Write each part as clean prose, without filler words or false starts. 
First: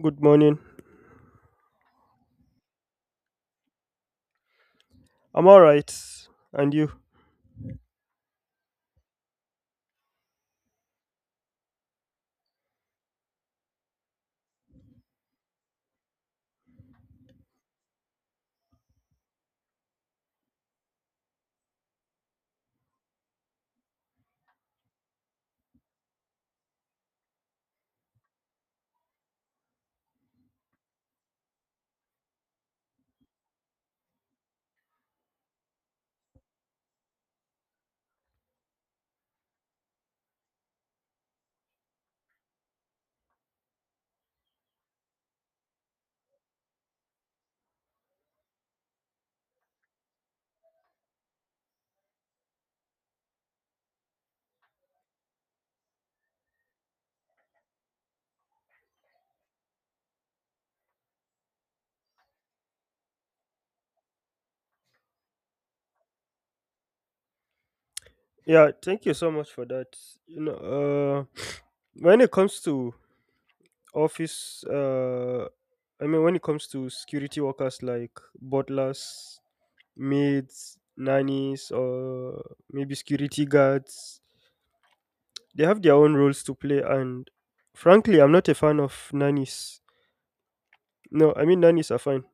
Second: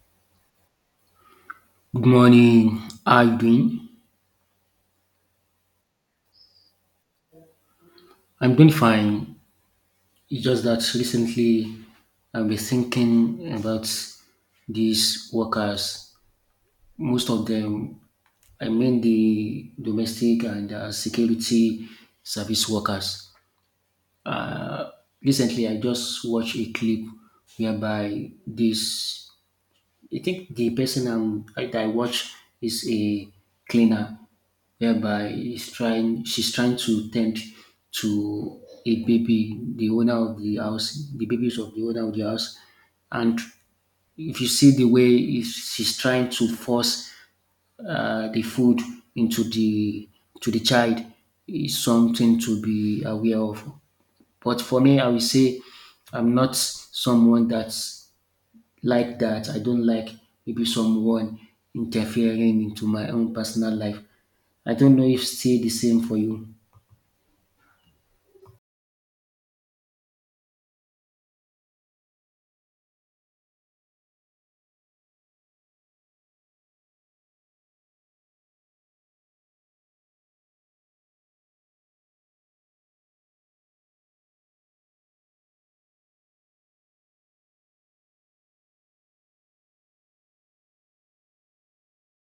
Good morning. Good morning. How are you doing? I'm all right. And you? I'm doing fine. It's just that recently I've been thinking about these workers. Most of them, I mean the domestic and security service workers. Recently, I just watched a clip whereby this I think the person I watch is a cleaner, whereby she's trying to tend to a baby, the babies of the owner of the house, and if you see the way is she's trying to force the food into the to the child, is something to be aware of. But for me, I will say I'm not someone that's like that. I don't like maybe someone interfering into my own personal life. I don't know if still the same for you. Yeah, thank you so much for that. You know, uh, when it comes to office, uh, when it comes to security workers like butlers, maids, nannies, or maybe security guards, they have their own roles to play. And frankly, I'm not a fan of nannies. No, I mean, nannies are fine.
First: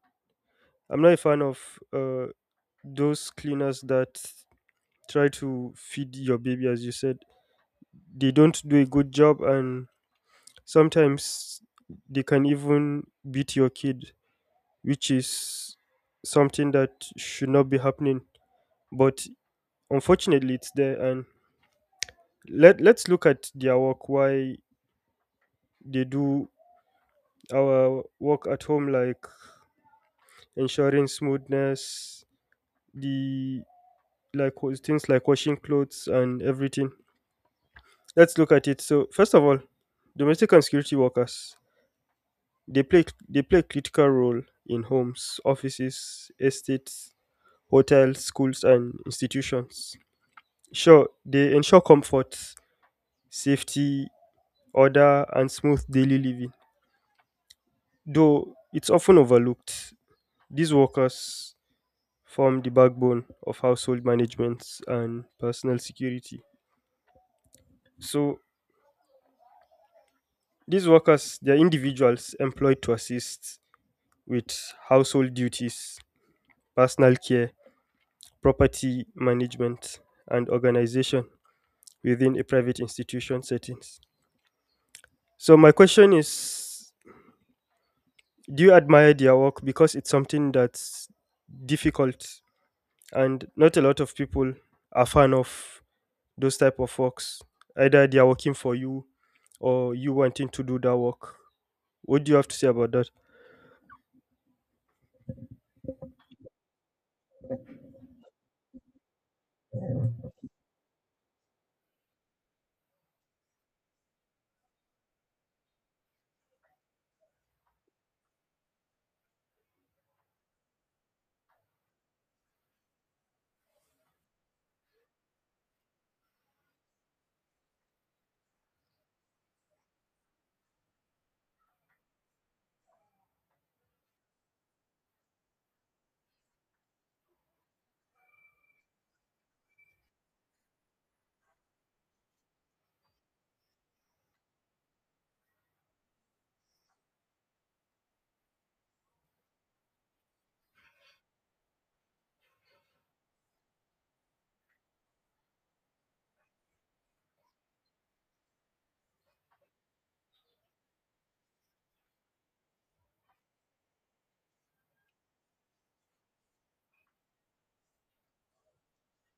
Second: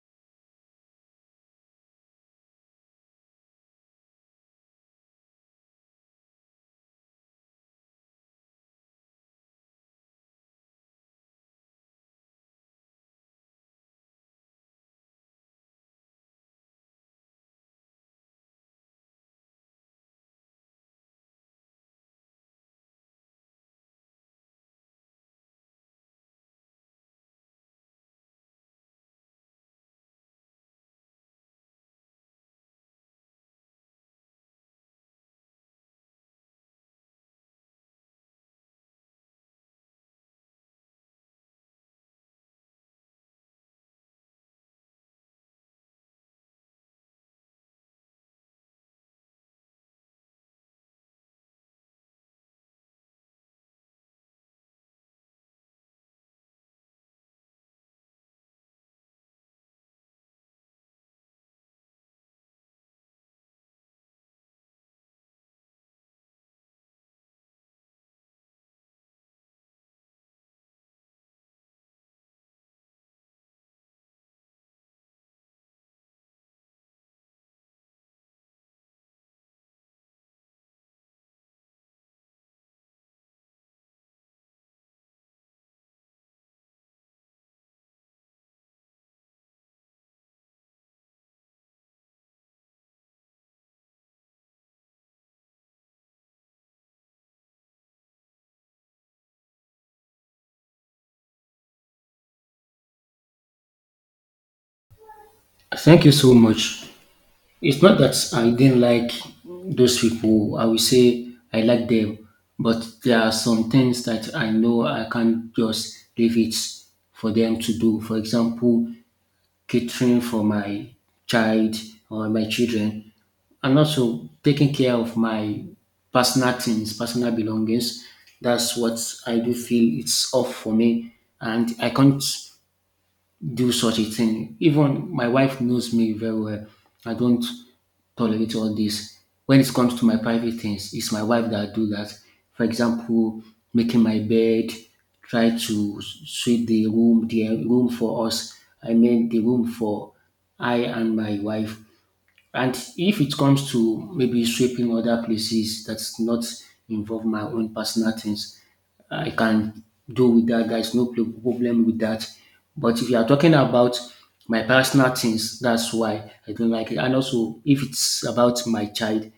I'm not a fan of uh, those cleaners that try to feed your baby, as you said. They don't do a good job, and sometimes they can even beat your kid, which is something that should not be happening, but unfortunately it's there. And let's look at their work. Why they do our work at home, like ensuring smoothness, the things like washing clothes and everything. Let's look at it. So first of all, domestic and security workers, they play critical role in homes, offices, estates, hotels, schools and institutions. Sure, they ensure comfort, safety, order and smooth daily living. Though it's often overlooked, these workers form the backbone of household management and personal security. So these workers, they are individuals employed to assist with household duties, personal care, property management, and organization within a private institution settings. So my question is, do you admire their work, because it's something that's difficult and not a lot of people are fan of those type of works? Either they are working for you or you wanting to do that work. What do you have to say about that? Thank you so much. It's not that I didn't like those people. I will say I like them, but there are some things that I know I can't just leave it for them to do. For example, catering for my child or my children, and also taking care of my personal things, personal belongings. That's what I do feel it's off for me, and I can't do such a thing. Even my wife knows me very well. I don't tolerate all this. When it comes to my private things, it's my wife that do that. For example, making my bed, try to sweep the room, for us. I mean the room for I and my wife. And if it comes to maybe sweeping other places that's not involve my own personal things, I can do with that. There's no problem with that. But if you are talking about my personal things, that's why I don't like it. And also, if it's about my child,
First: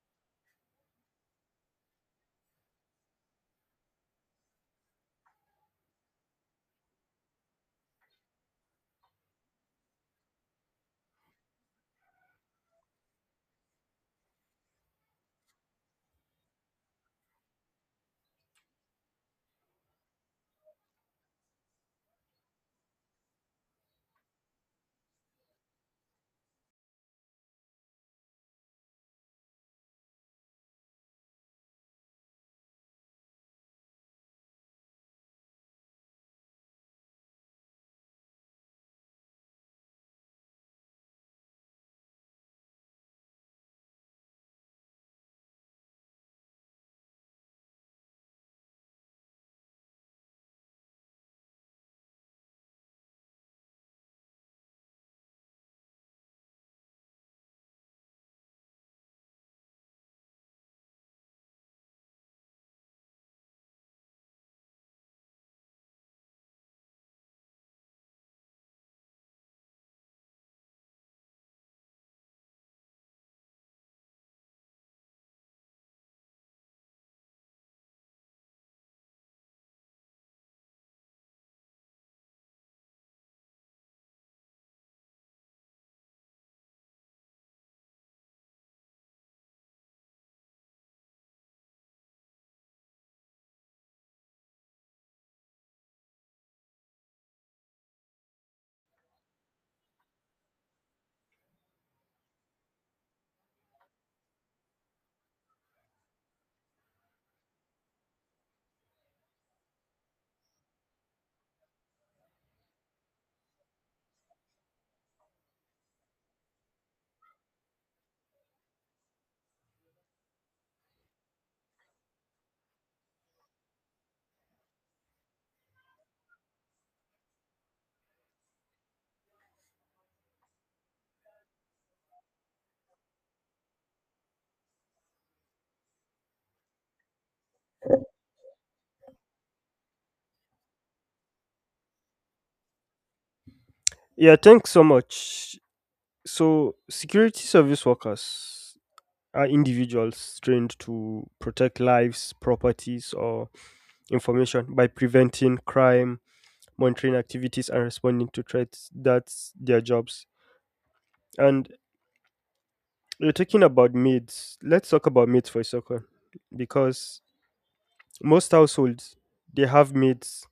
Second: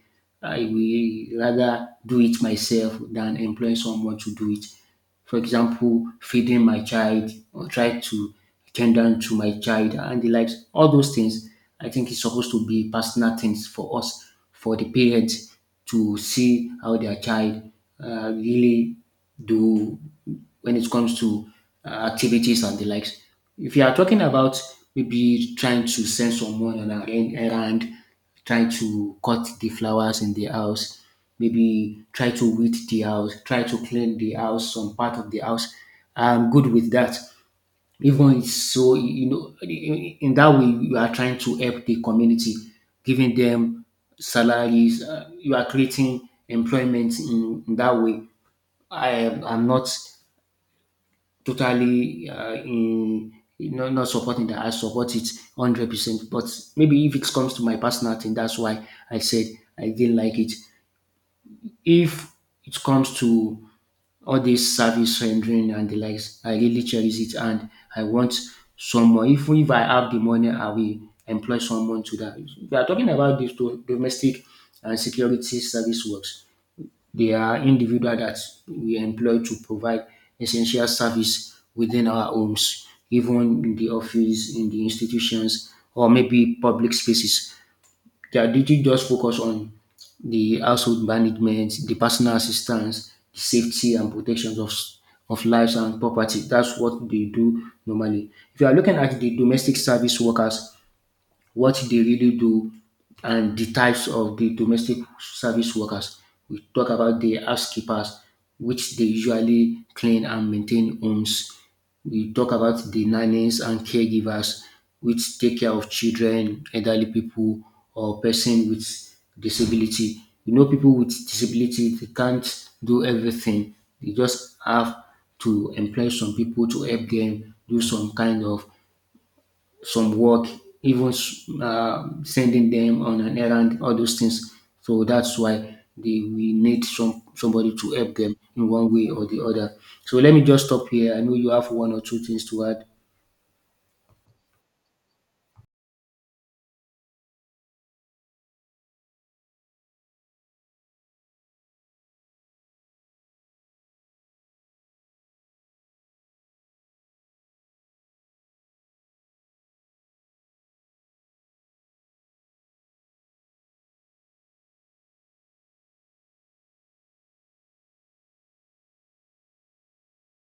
I will rather do it myself than employ someone to do it, for example, feeding my child or try to tend down to my child and the likes. All those things, I think is supposed to be personal things for us, for the parents to see how their child really do when it comes to activities and the likes. If you are talking about maybe trying to send someone on an errand, try to cut the flowers in the house, maybe try to weed the house, try to clean the house, some part of the house. I'm good with that. Even it's so, you know, in that way, you are trying to help the community, giving them salaries. You are creating employment in that way. I'm not totally in not supporting that. I support it 100%. But maybe if it comes to my personal thing, that's why I said I didn't like it. If it comes to all this service rendering and the likes, I really cherish it and I want someone. If I have the money, I will employ someone to that. We are talking about this to domestic and security service works. They are individual that we employ to provide essential service within our homes, even in the office, in the institutions, or maybe public spaces. They are did just focus on the household management, the personal assistance, the safety and protection of lives and property. That's what they do normally. If you are looking at the domestic service workers, what they really do and the types of the domestic service workers. We talk about the housekeepers, which they usually clean and maintain homes. We talk about the nannies and caregivers, which take care of children, elderly people, or person with disability. You know, people with disability they can't do everything. They just have to employ some people to help them do some kind of some work, even sending them on an errand, all those things. So that's why they we need somebody to help them in one way or the other. So let me just stop here. I know you have one or two things to add. Yeah, thanks so much. So, security service workers are individuals trained to protect lives, properties, or information by preventing crime, monitoring activities, and responding to threats. That's their jobs. And you're talking about maids. Let's talk about maids for a second, because most households, they have maids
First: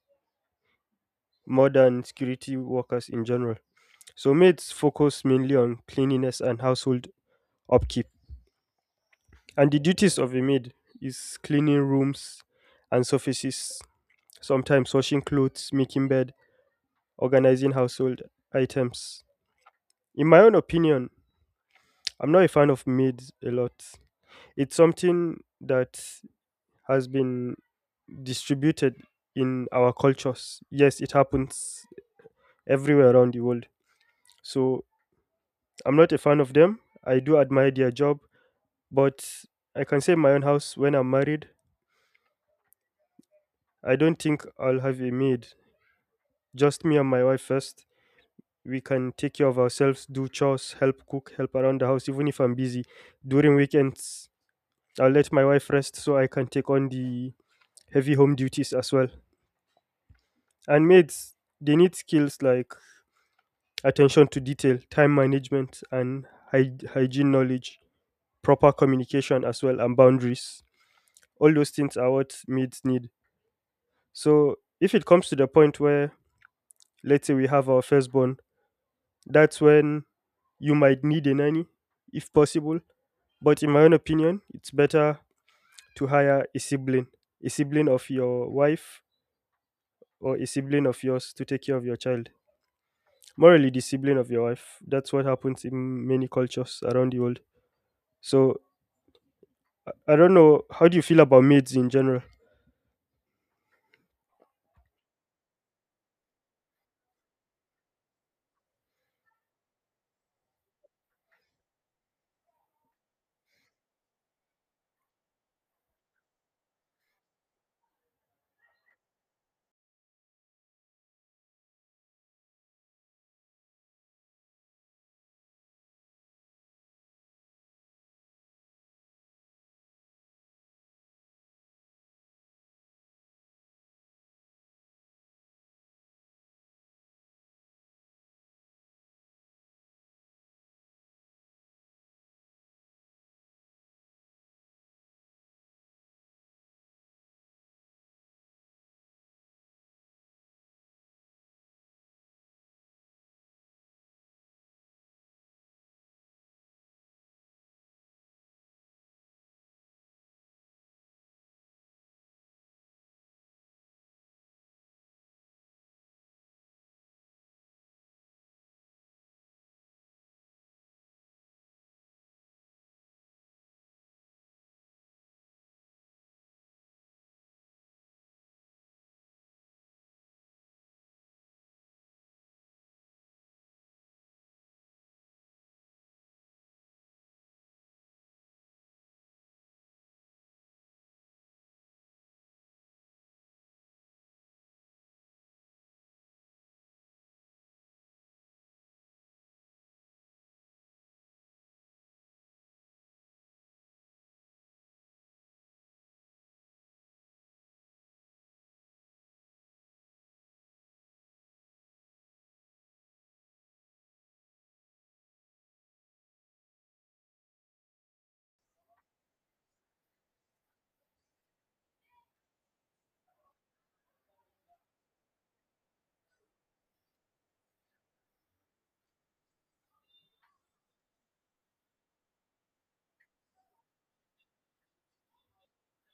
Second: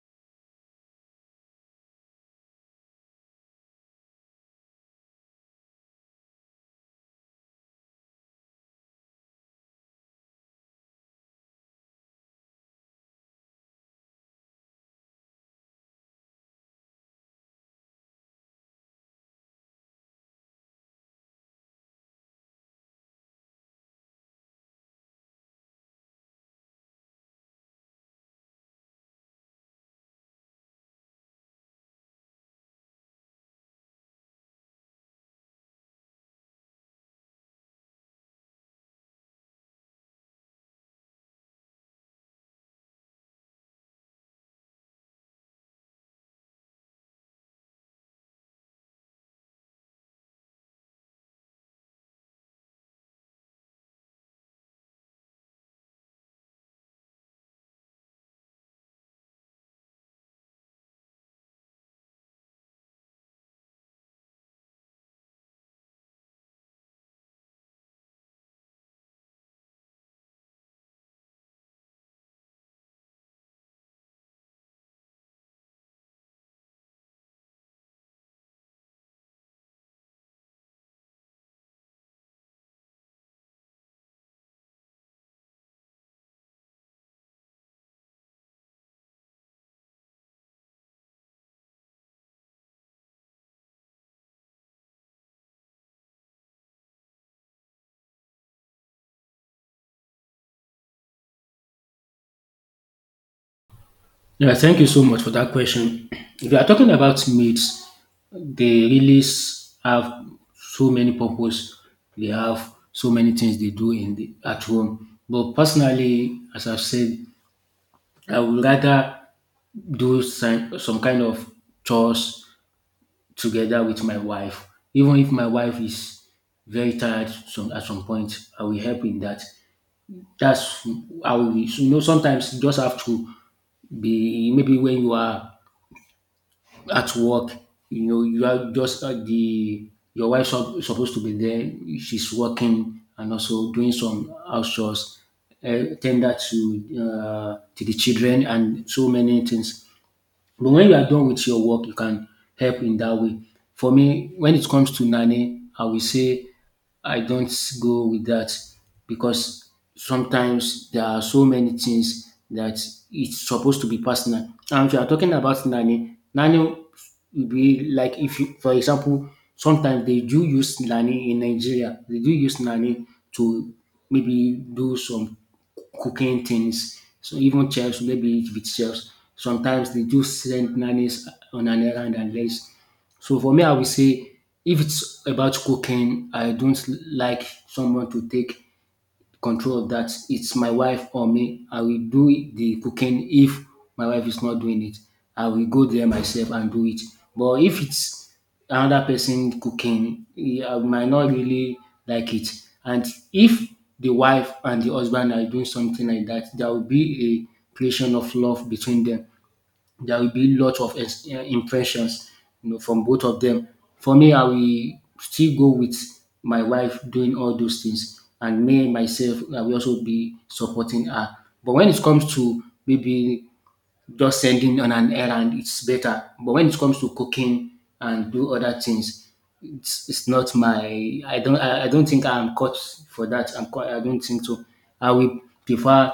more than security workers in general. So maids focus mainly on cleanliness and household upkeep. And the duties of a maid is cleaning rooms and surfaces, sometimes washing clothes, making bed, organizing household items. In my own opinion, I'm not a fan of maids a lot. It's something that has been distributed in our cultures. Yes, it happens everywhere around the world. So I'm not a fan of them. I do admire their job, but I can say in my own house when I'm married, I don't think I'll have a maid. Just me and my wife first. We can take care of ourselves, do chores, help cook, help around the house, even if I'm busy during weekends. I'll let my wife rest so I can take on the heavy home duties as well. And maids, they need skills like attention to detail, time management, and hygiene knowledge, proper communication as well, and boundaries. All those things are what maids need. So if it comes to the point where, let's say, we have our firstborn, that's when you might need a nanny, if possible. But in my own opinion, it's better to hire a sibling of your wife or a sibling of yours to take care of your child. Morally, the sibling of your wife. That's what happens in many cultures around the world. So I don't know. How do you feel about maids in general? Yeah, thank you so much for that question. If you are talking about maids, they really have so many purpose. They have so many things they do in at home. But personally, as I've said, I would rather do some kind of chores together with my wife. Even if my wife is very at some point, I will help in that. That's you know, sometimes you just have to be, maybe when you are at work, you know, you are just at your wife is supposed to be there, she's working and also doing some house chores, tender to the children and so many things. But when you are done with your work, you can help in that way. For me, when it comes to nanny, I will say I don't go with that because sometimes there are so many things that it's supposed to be personal. And if you are talking about nanny, nanny will be like if you, for example, sometimes they do use nanny in Nigeria. They do use nanny to maybe do some cooking things. So even chefs, maybe with chefs, sometimes they do send nannies on an errand and less. So for me, I will say if it's about cooking, I don't like someone to take control of that. It's my wife or me. I will do the cooking if my wife is not doing it. I will go there myself and do it. But if it's another person cooking, eh, I might not really like it. And if the wife and the husband are doing something like that, there will be a creation of love between them. There will be lots of impressions, you know, from both of them. For me, I will still go with my wife doing all those things, and me myself, I will also be supporting her. But when it comes to maybe just sending on an errand it's better, but when it comes to cooking and do other things it's not my I don't think I'm cut for that. I don't think so. I will prefer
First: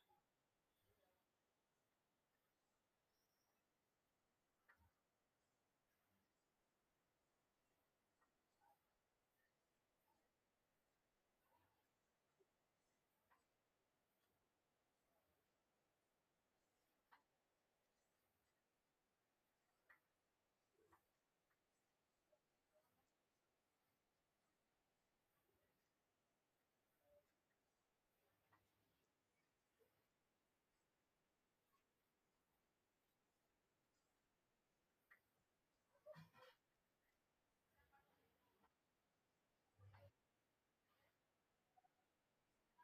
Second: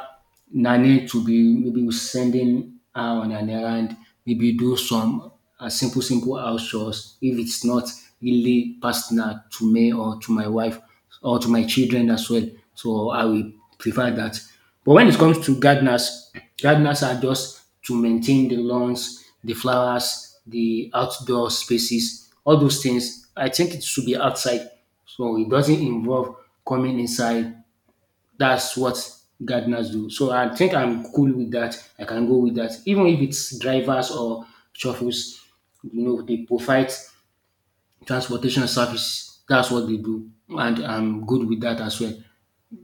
nanny to be maybe sending her on an errand, maybe do some simple house chores if it's not really personal to me or to my wife or to my children as well. So I will prefer that. But when it comes to gardeners, gardeners are just to maintain the lawns, the flowers, the outdoor spaces, all those things. I think it should be outside. So it doesn't involve coming inside. That's what gardeners do. So I think I'm cool with that. I can go with that. Even if it's drivers or shuffles, you know, they provide transportation service. That's what they do. And I'm good with that as well.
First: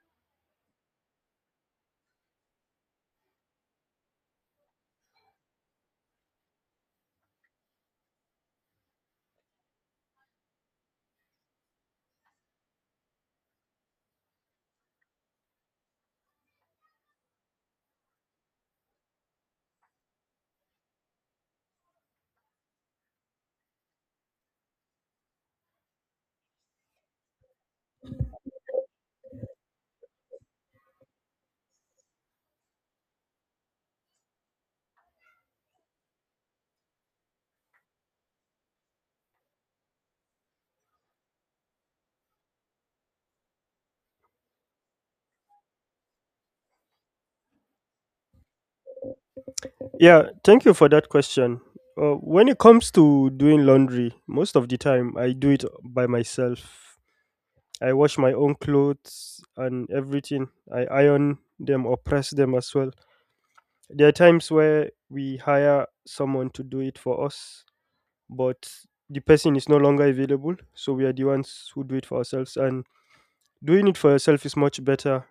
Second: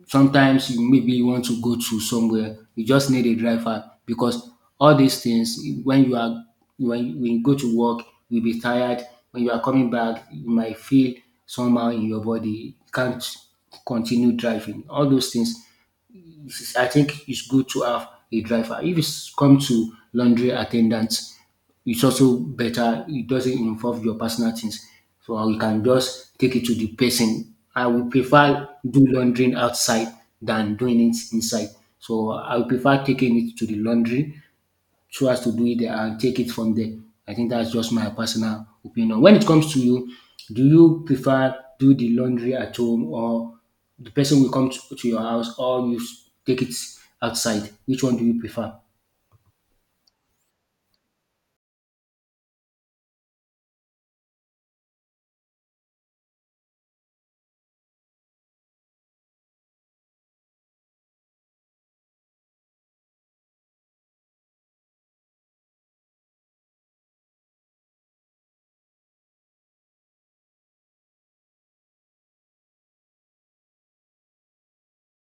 Sometimes you maybe you want to go to somewhere, you just need a driver because all these things when you are when you go to work, you'll be tired. When you are coming back, you might feel somehow in your body, you can't continue driving. All those things, it's- I think it's good to have a driver. If it's come to laundry attendants, it's also better. It doesn't involve your personal things, so you can just take it to the person. I would prefer do laundry outside than doing it inside. So I would prefer taking it to the laundry so as to do it and take it from there. I think that's just my personal opinion. When it comes to you, do you prefer do the laundry at home or the person will come to your house, or you take it outside? Which one do you prefer? Yeah, thank you for that question. When it comes to doing laundry, most of the time I do it by myself. I wash my own clothes and everything. I iron them or press them as well. There are times where we hire someone to do it for us, but the person is no longer available, so we are the ones who do it for ourselves. And doing it for yourself is much better.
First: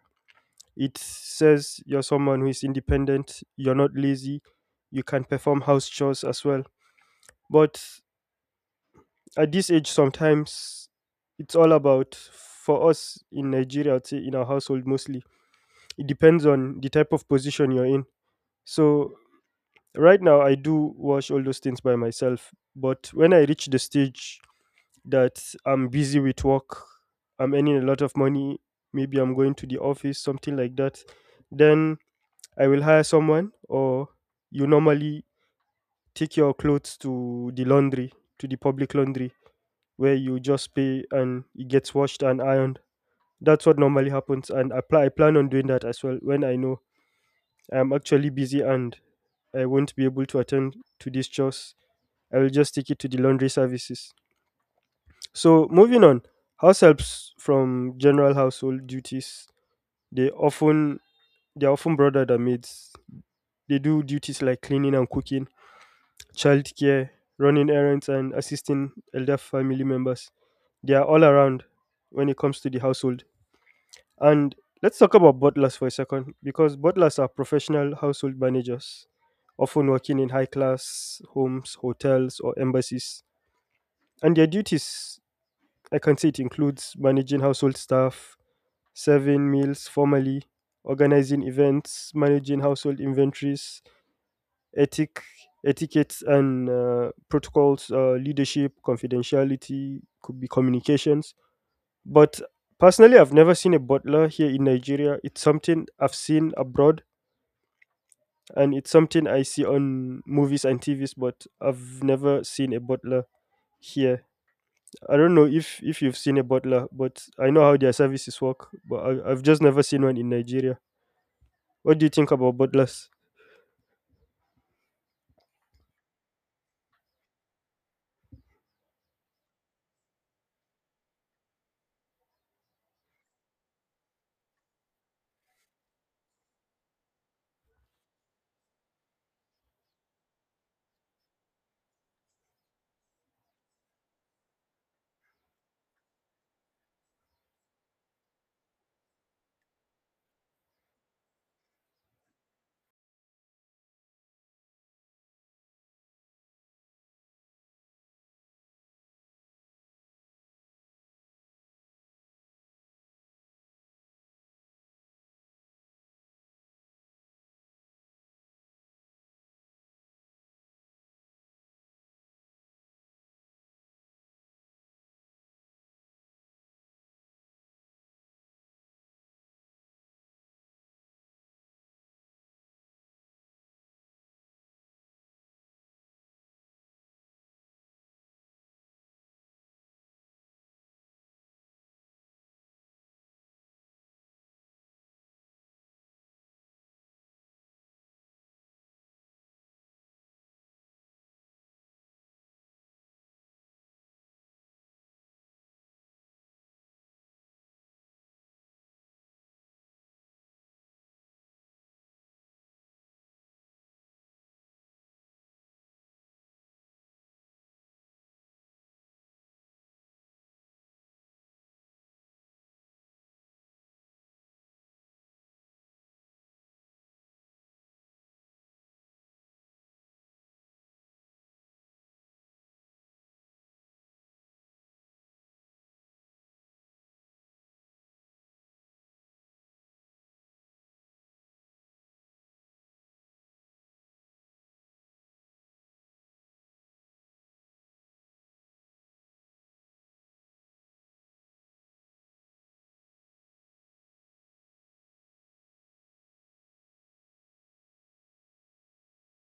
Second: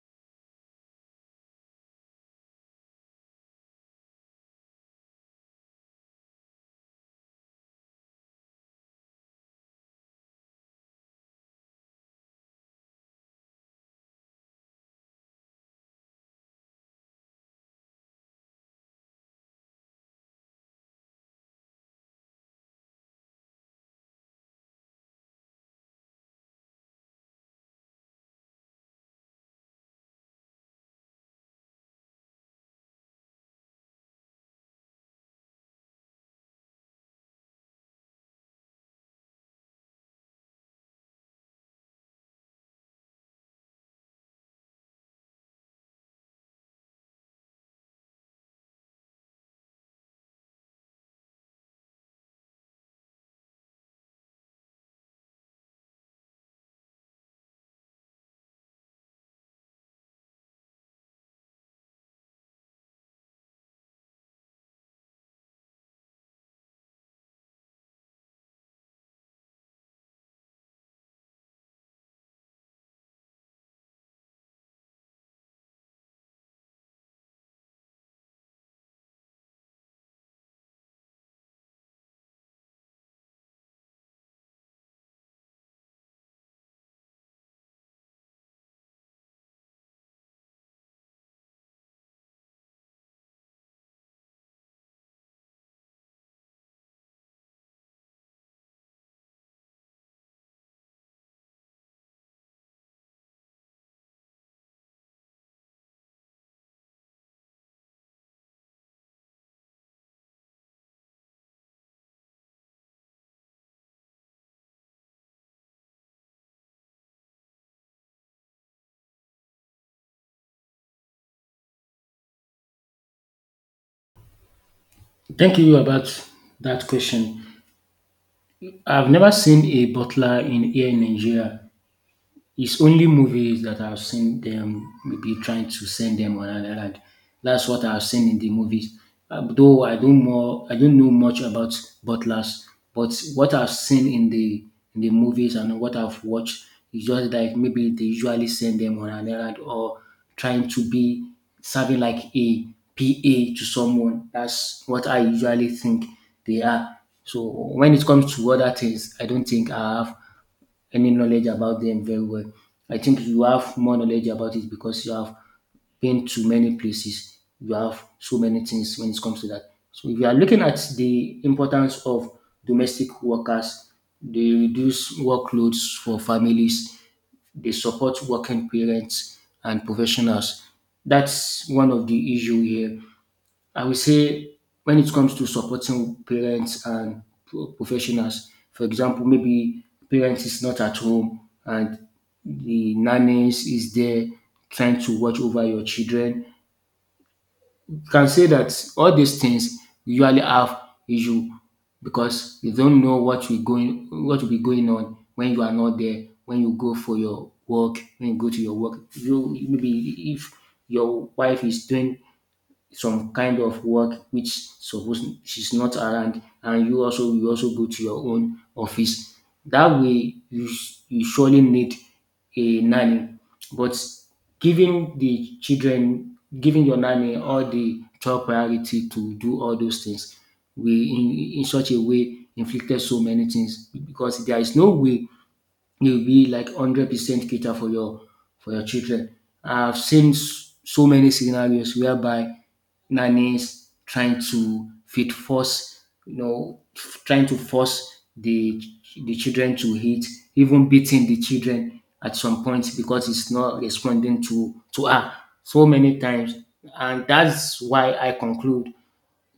It says you're someone who is independent, you're not lazy, you can perform house chores as well. But at this age sometimes, it's all about for us in Nigeria. I'd say in our household mostly it depends on the type of position you're in. So right now I do wash all those things by myself, but when I reach the stage that I'm busy with work, I'm earning a lot of money, maybe I'm going to the office, something like that, then I will hire someone, or you normally take your clothes to the laundry, to the public laundry, where you just pay and it gets washed and ironed. That's what normally happens, and I plan on doing that as well when I know I'm actually busy and I won't be able to attend to these chores. I will just take it to the laundry services. So, moving on, house helps from general household duties. They often they are often broader than maids. They do duties like cleaning and cooking, childcare, running errands, and assisting elder family members. They are all around when it comes to the household. And let's talk about butlers for a second, because butlers are professional household managers, often working in high class homes, hotels, or embassies. And their duties, I can say, it includes managing household staff, serving meals formally, organizing events, managing household inventories, ethic, etiquettes and protocols, leadership, confidentiality, could be communications. But personally, I've never seen a butler here in Nigeria. It's something I've seen abroad, and it's something I see on movies and TVs, but I've never seen a butler here. I don't know if you've seen a butler, but I know how their services work. But I've just never seen one in Nigeria. What do you think about butlers? Thank you about that question. I've never seen a butler in here in Nigeria. It's only movies that I've seen them maybe trying to send them on an island. That's what I've seen in the movies. Though I don't know much about butlers, but what I've seen in the movies and what I've watched is just like maybe they usually send them on an island or trying to be serving like a PA to someone. That's what I usually think they are. So when it comes to other things, I don't think I have any knowledge about them very well. I think you have more knowledge about it because you have been to many places. You have so many things when it comes to that. So if you are looking at the importance of domestic workers, they reduce workloads for families, they support working parents and professionals. That's one of the issue here. I would say when it comes to supporting parents and professionals, for example, maybe parents is not at home and the nannies is there trying to watch over your children. You can say that all these things usually have issue because you don't know what will be going on when you are not there, when you go for your work, when you go to your work. You maybe if your wife is doing some kind of work which suppose she's not around and you also go to your own office. That way you surely need a nanny, but giving your nanny all the top priority to do all those things we in such a way inflicted so many things, because there is no way you be like 100% cater for your children. I've seen so many scenarios whereby nannies trying to fit force, you know, f- trying to force the children to eat, even beating the children at some point because it's not responding to her so many times, and that's why I conclude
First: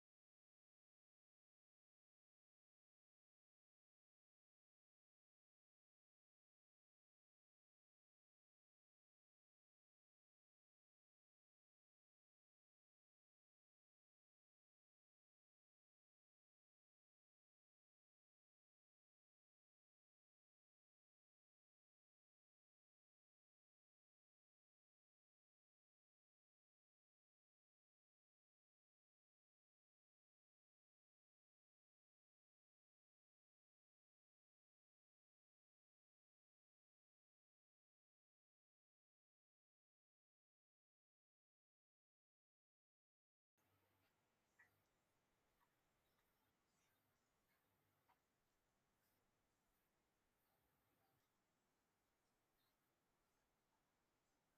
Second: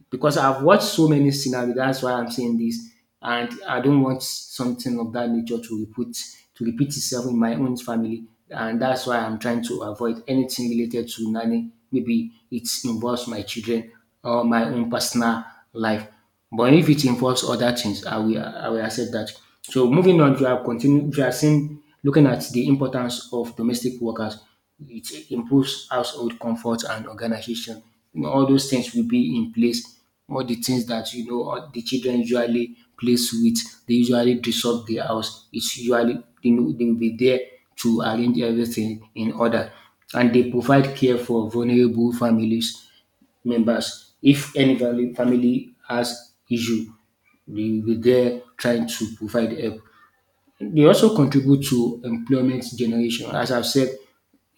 because I've watched so many scenarios. That's why I'm saying this, and I don't want something of that nature to repeat itself in my own family, and that's why I'm trying to avoid anything related to nanny. Maybe it involves my children or my own personal life. But if it involves other things, I will accept that. So moving on, you are continue you are seeing looking at the importance of domestic workers. It improves household comfort and organization. You know, all those things will be in place. All the things that, you know, all the children usually plays with, they usually disrupt the house. It's usually they know they will be there to arrange everything in order. And they provide care for vulnerable families members. If any family has issue, they will be there trying to provide help. They also contribute to employment generation. As I've said,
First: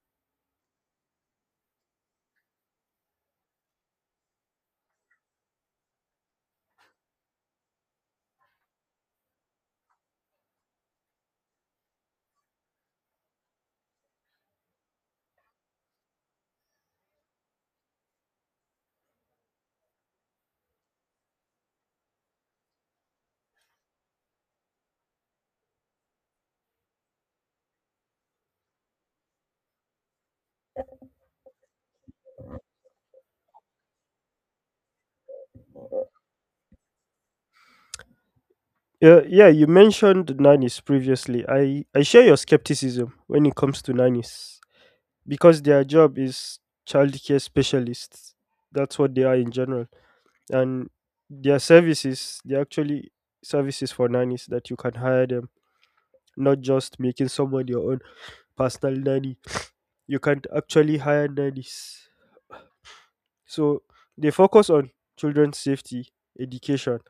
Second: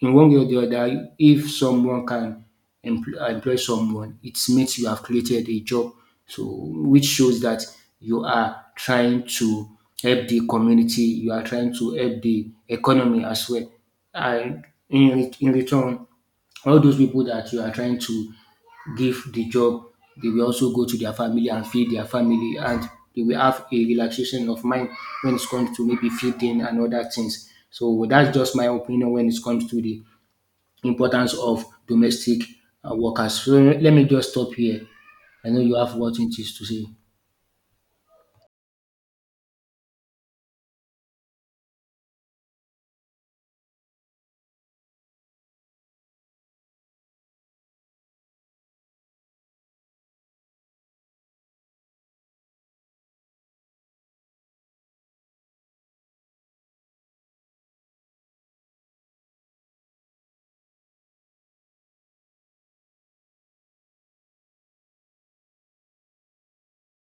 in one way or the other, if someone can employ someone, it means you have created a job. So, which shows that you are trying to help the community, you are trying to help the economy as well. And in, in return, all those people that you are trying to give the job, they will also go to their family and feed their family, and they will have a relaxation of mind when it comes to maybe feeding and other things. So that's just my opinion when it comes to the importance of domestic workers. So let me just stop here. I know you have what it is to say. Yeah, yeah, you mentioned nannies previously. I share your skepticism when it comes to nannies, because their job is childcare specialists. That's what they are in general. And their services, they're actually services for nannies that you can hire them, not just making someone your own personal nanny. You can actually hire nannies. So they focus on children's safety, education,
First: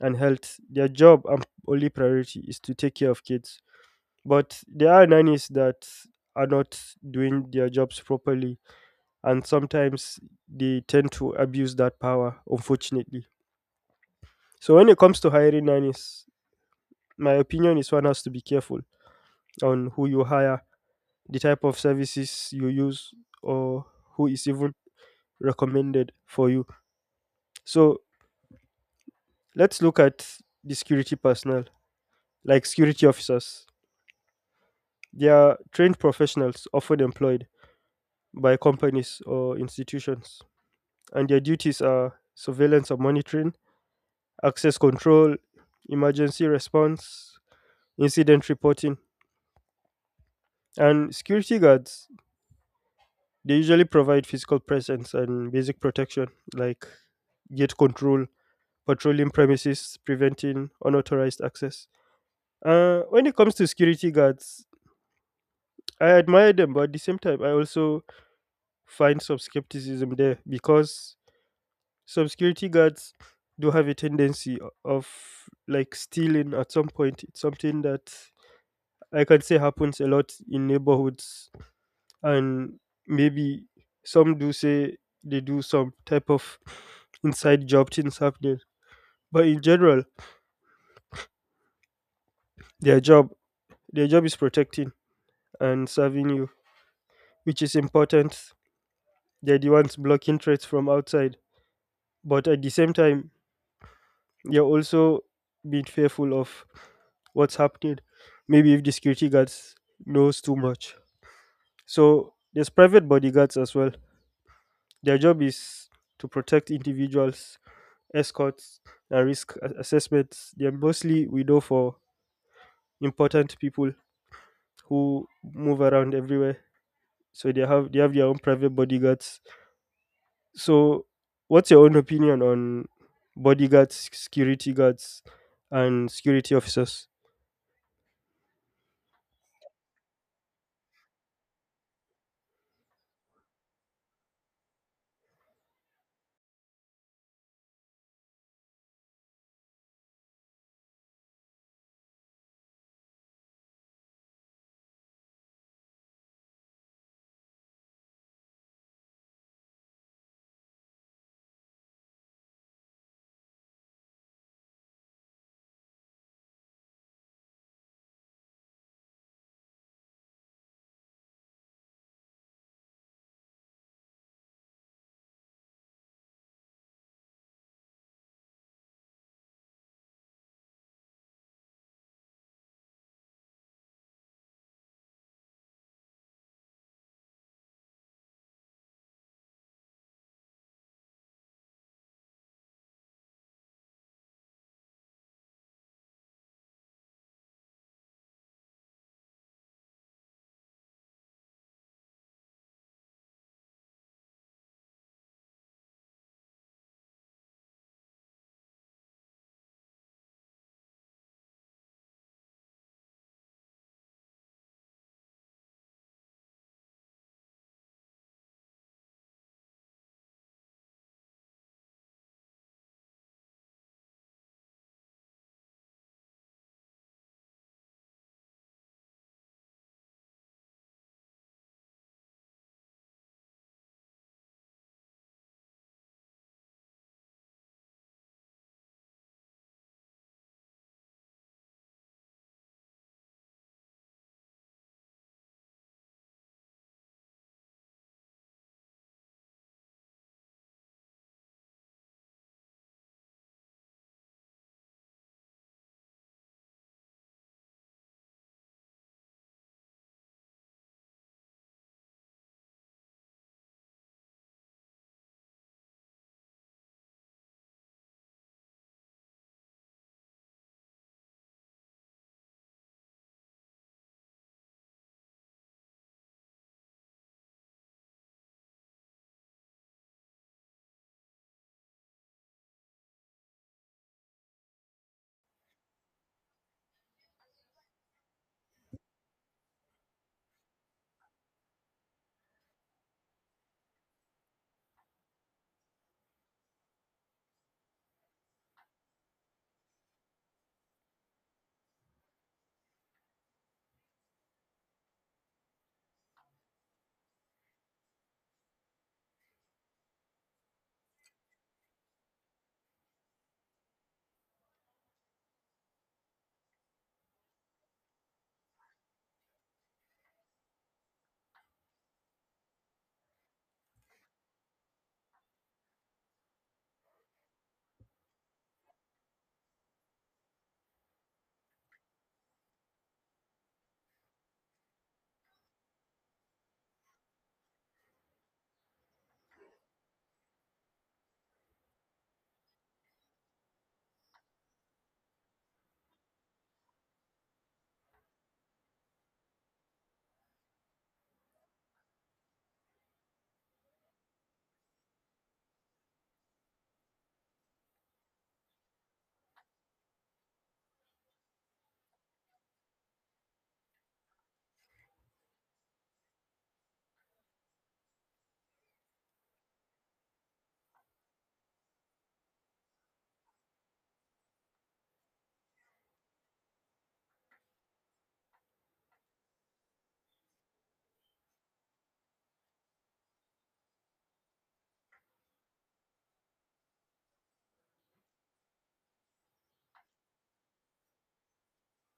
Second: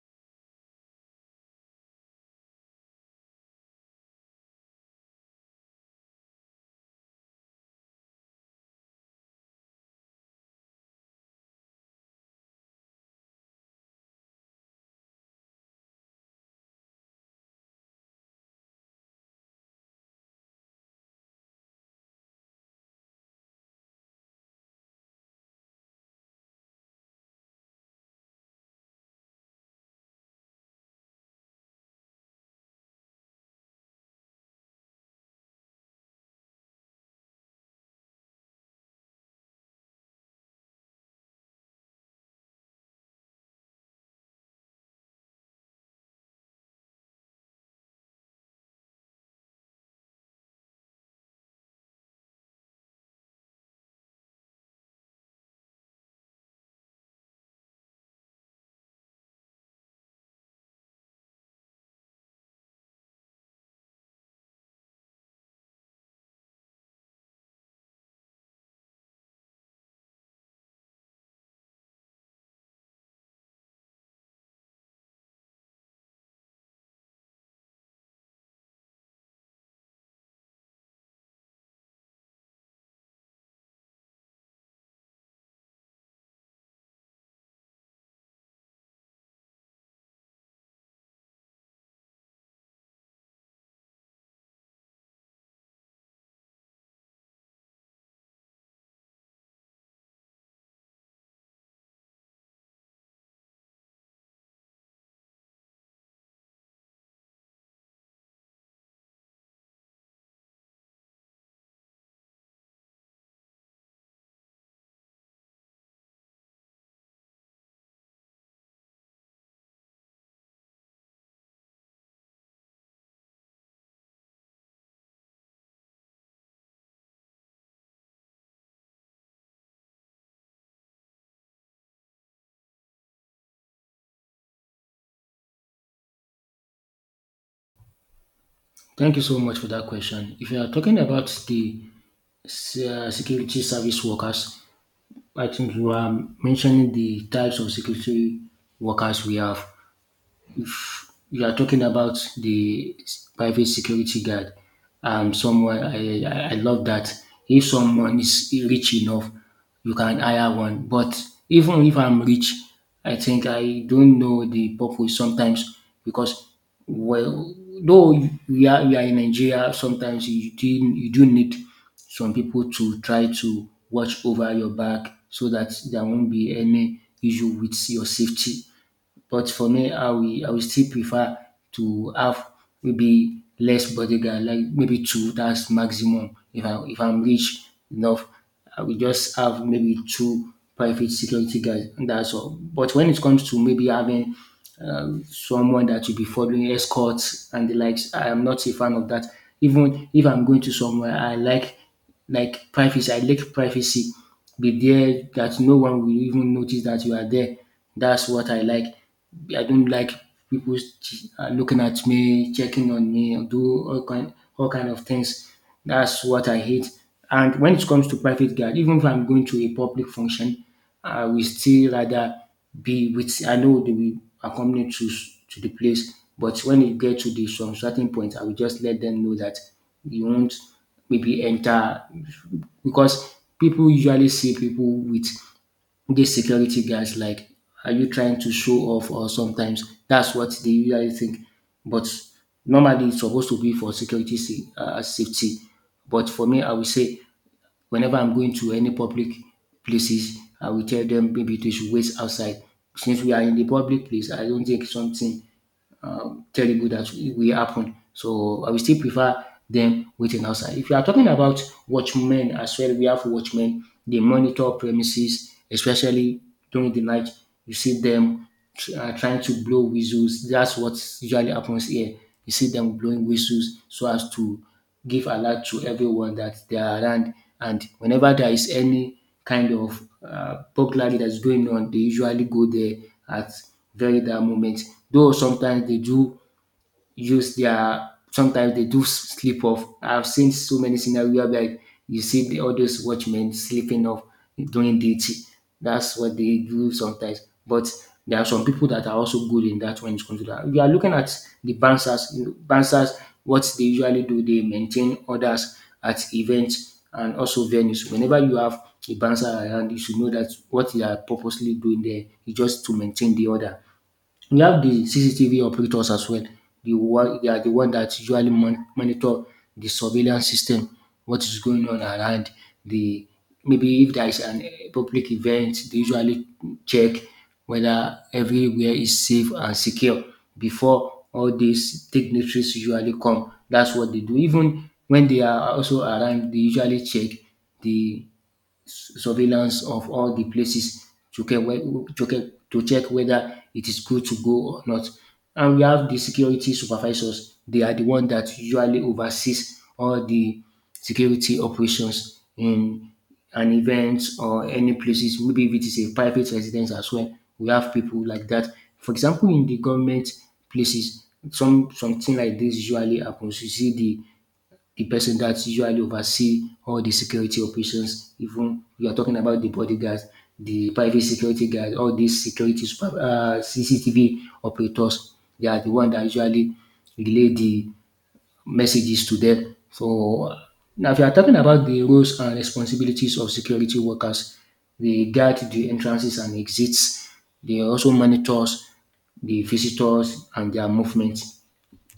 and health. Their job and only priority is to take care of kids. But there are nannies that are not doing their jobs properly, and sometimes they tend to abuse that power, unfortunately. So, when it comes to hiring nannies, my opinion is one has to be careful on who you hire, the type of services you use, or who is even recommended for you. So, let's look at the security personnel, like security officers. They are trained professionals often employed by companies or institutions, and their duties are surveillance and monitoring, access control, emergency response, incident reporting. And security guards, they usually provide physical presence and basic protection, like gate control, patrolling premises, preventing unauthorized access. When it comes to security guards, I admire them, but at the same time, I also find some skepticism there, because some security guards do have a tendency of like stealing at some point. It's something that I can say happens a lot in neighborhoods, and maybe some do say they do some type of inside job things happening. But in general, their job, their job is protecting and serving you, which is important. They're the ones blocking threats from outside, but at the same time, you're also being fearful of what's happening. Maybe if the security guards knows too much. So there's private bodyguards as well. Their job is to protect individuals, escorts, and assessments. They're mostly we know for important people who move around everywhere. So they have their own private bodyguards. So what's your own opinion on bodyguards, security guards, and security officers? Thank you so much for that question. If you are talking about the security service workers, I think you are mentioning the types of security workers we have. If you are talking about the private security guard, someone I love that. If someone is rich enough, you can hire one. But even if I'm rich, I think I don't know the purpose sometimes, because, well, though we are in Nigeria, sometimes you do need some people to try to watch over your back so that there won't be any issue with your safety. But for me, I will still prefer to have maybe less bodyguard, like maybe two. That's maximum. If I'm rich enough, I will just have maybe two private security guards. And That's all. But when it comes to maybe having someone that will be following escorts and the likes, I am not a fan of that. Even if I'm going to somewhere, I like privacy. I like privacy. Be there that no one will even notice that you are there. That's what I like. I don't like people looking at me, checking on me, and do all kind of things. That's what I hate. And when it comes to private guard, even if I'm going to a public function, I will still rather be with. I know they will accompany to the place, but when it get to the some certain point, I will just let them know that you won't maybe enter, because people usually see people with these security guys, like, are you trying to show off? Or sometimes that's what they usually think. But normally it's supposed to be for security safety. But for me, I will say whenever I'm going to any public places, I will tell them maybe they should wait outside. Since we are in the public place, I don't think something terrible that will happen. So I will still prefer them waiting outside. If you are talking about watchmen as well, we have watchmen. They monitor premises, especially during the night. You see them trying to blow whistles. That's what usually happens here. You see them blowing whistles so as to give alert to everyone that they are around, and whenever there is any kind of burglary that's going on, they usually go there at very that moment. Though sometimes they do sleep off. I've seen so many scenarios where like, you see the, all those watchmen sleeping off during duty. That's what they do sometimes. But there are some people that are also good in that when it comes to that. You are looking at the bouncers. You know, bouncers, what they usually do, they maintain orders at events and also venues. Whenever you have a bouncer around, you should know that what they are purposely doing there is just to maintain the order. We have the CCTV operators as well. The one that usually monitor the surveillance system, what is going on around the, maybe if there is an public event, they usually check whether everywhere is safe and secure before all these dignitaries usually come. That's what they do. Even when they are also around, they usually check the surveillance of all the places to get to get to check whether it is good to go or not. And we have the security supervisors. They are the one that usually oversees all the security operations in an event or any places. Maybe if it is a private residence as well, we have people like that. For example, in the government places, something like this usually happens. You see the person that usually oversee all the security operations, even you are talking about the bodyguards, the private security guards, all these security super CCTV operators, they are the one that usually relay the messages to them. So now if you are talking about the roles and responsibilities of security workers, they guard the entrances and exits. They also monitors the visitors and their movement.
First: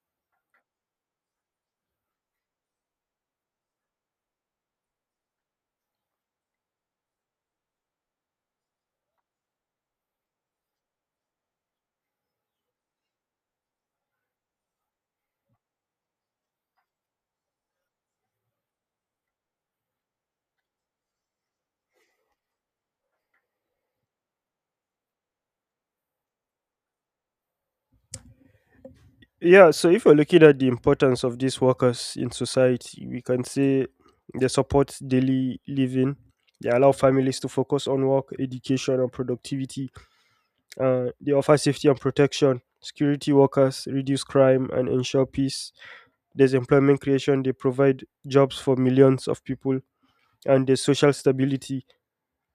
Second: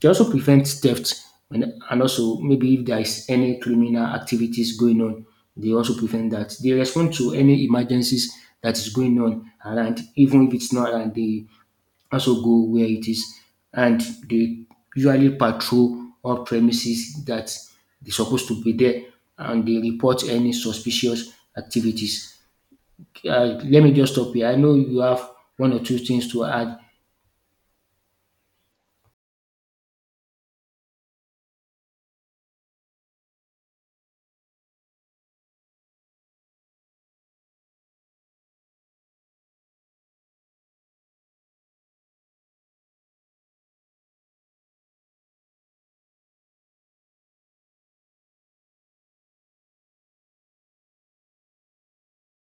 It also prevents theft, and also maybe if there is any criminal activities going on, they also prevent that. They respond to any emergencies that is going on around, even if it's not around, they also go where it is. And they usually patrol all premises that they're supposed to be there, and they report any suspicious activities. Let me just stop here. I know you have one or two things to add. Yeah, so if you're looking at the importance of these workers in society, we can say they support daily living. They allow families to focus on work, education, and productivity. They offer safety and protection. Security workers reduce crime and ensure peace. There's employment creation. They provide jobs for millions of people. And there's social stability,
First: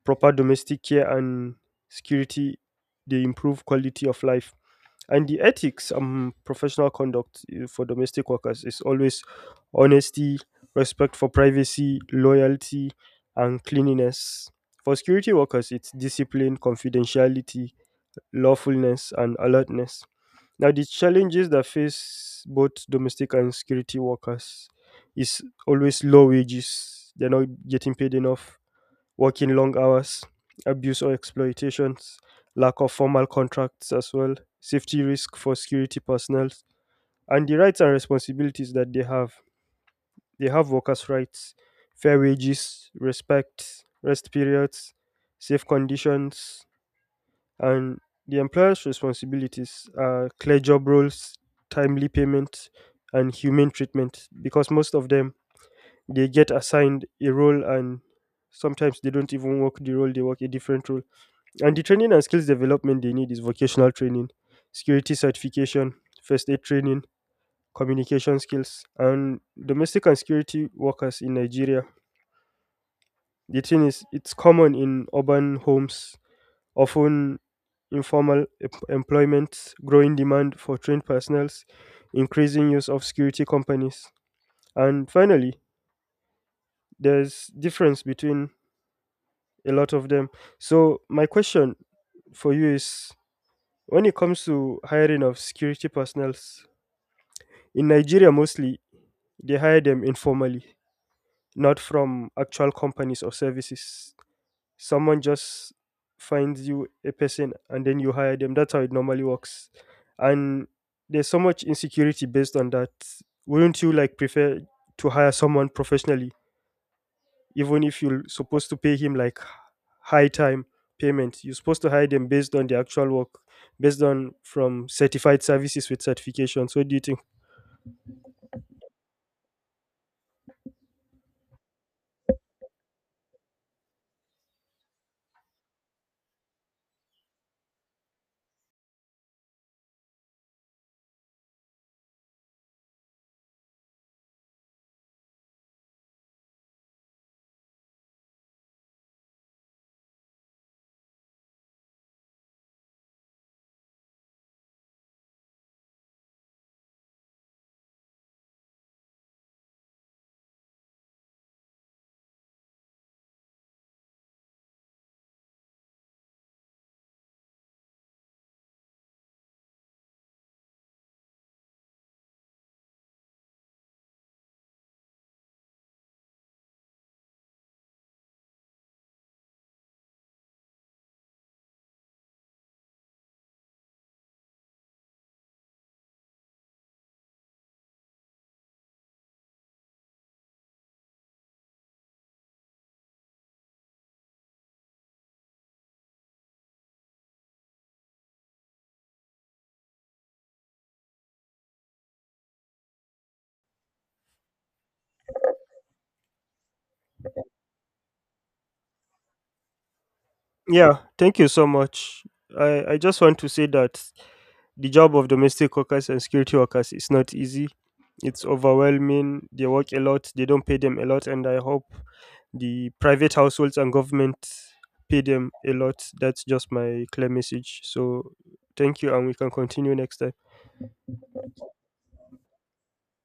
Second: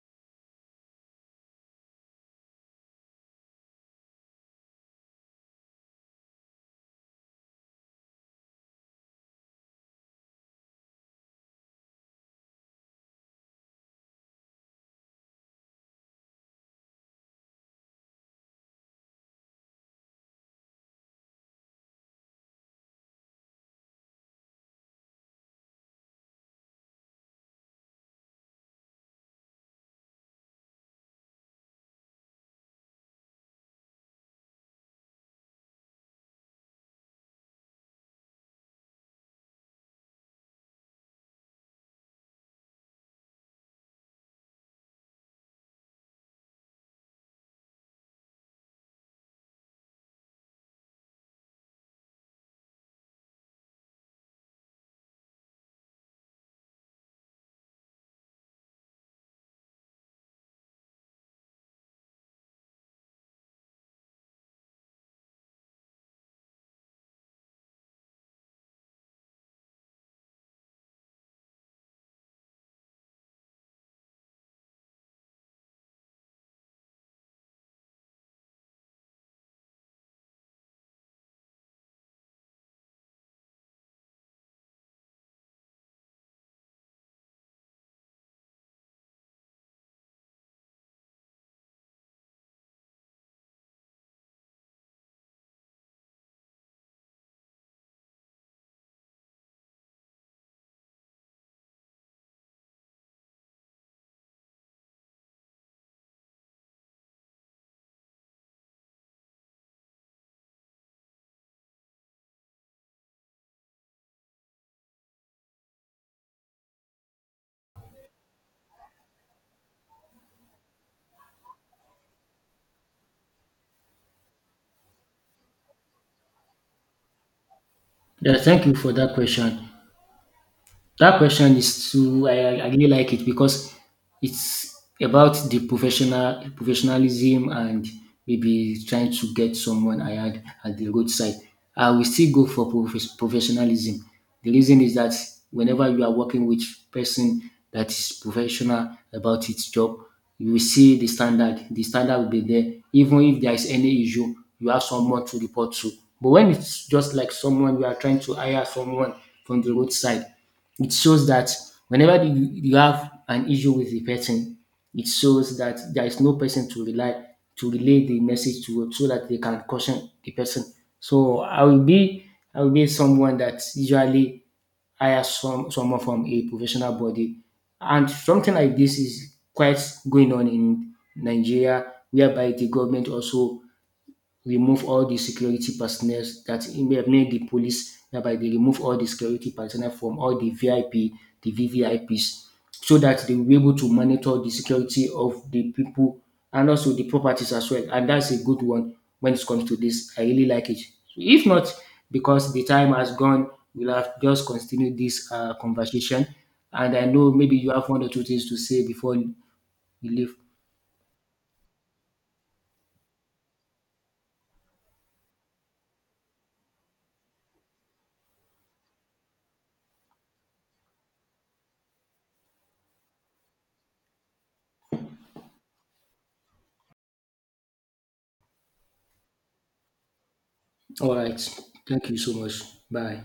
proper domestic care, and security. They improve quality of life. And the ethics and professional conduct for domestic workers is always honesty, respect for privacy, loyalty, and cleanliness. For security workers, it's discipline, confidentiality, lawfulness, and alertness. Now, the challenges that face both domestic and security workers is always low wages. They're not getting paid enough, working long hours, abuse or exploitations, lack of formal contracts as well, safety risk for security personnel, and the rights and responsibilities that they have. They have workers' rights, fair wages, respect, rest periods, safe conditions, and the employer's responsibilities are clear job roles, timely payment, and humane treatment, because most of them, they get assigned a role and sometimes they don't even work the role, they work a different role. And the training and skills development they need is vocational training, security certification, first aid training, communication skills, and domestic and security workers in Nigeria. The thing is, it's common in urban homes, often employment, growing demand for trained personnels, increasing use of security companies. And finally, there's difference between a lot of them. So my question for you is, when it comes to hiring of security personnels, in Nigeria mostly, they hire them informally, not from actual companies or services. Someone just finds you a person and then you hire them. That's how it normally works. And there's so much insecurity based on that. Wouldn't you like prefer to hire someone professionally, even if you're supposed to pay him like high time payment? You're supposed to hire them based on the actual work, based on from certified services with certifications. What do you think? Yeah, thank you for that question. That question is too. I really like it because it's about the professionalism and maybe trying to get someone I had at the roadside. I will still go for professionalism. The reason is that whenever you are working with person that is professional about its job, you will see the standard. The standard will be there. Even if there is any issue, you have someone to report to. But when it's just like someone you are trying to hire someone from the roadside, it shows that whenever you have an issue with the person, it shows that there is no person to relay the message to so that they can caution the person. So I will be someone that usually hire someone from a professional body. And something like this is quite going on in Nigeria, whereby the government also remove all the security personnel that made the police whereby they remove all the security personnel from all the VIP, the VVIPs, so that they will be able to monitor the security of the people and also the properties as well. And that's a good one when it comes to this. I really like it. So if not, because the time has gone, we'll have just continued this conversation. And I know maybe you have one or two things to say before we leave. Yeah, thank you so much. I just want to say that the job of domestic workers and security workers is not easy. It's overwhelming. They work a lot, they don't pay them a lot, and I hope the private households and government pay them a lot. That's just my clear message. So thank you, and we can continue next time. All right. Thank you so much. Bye.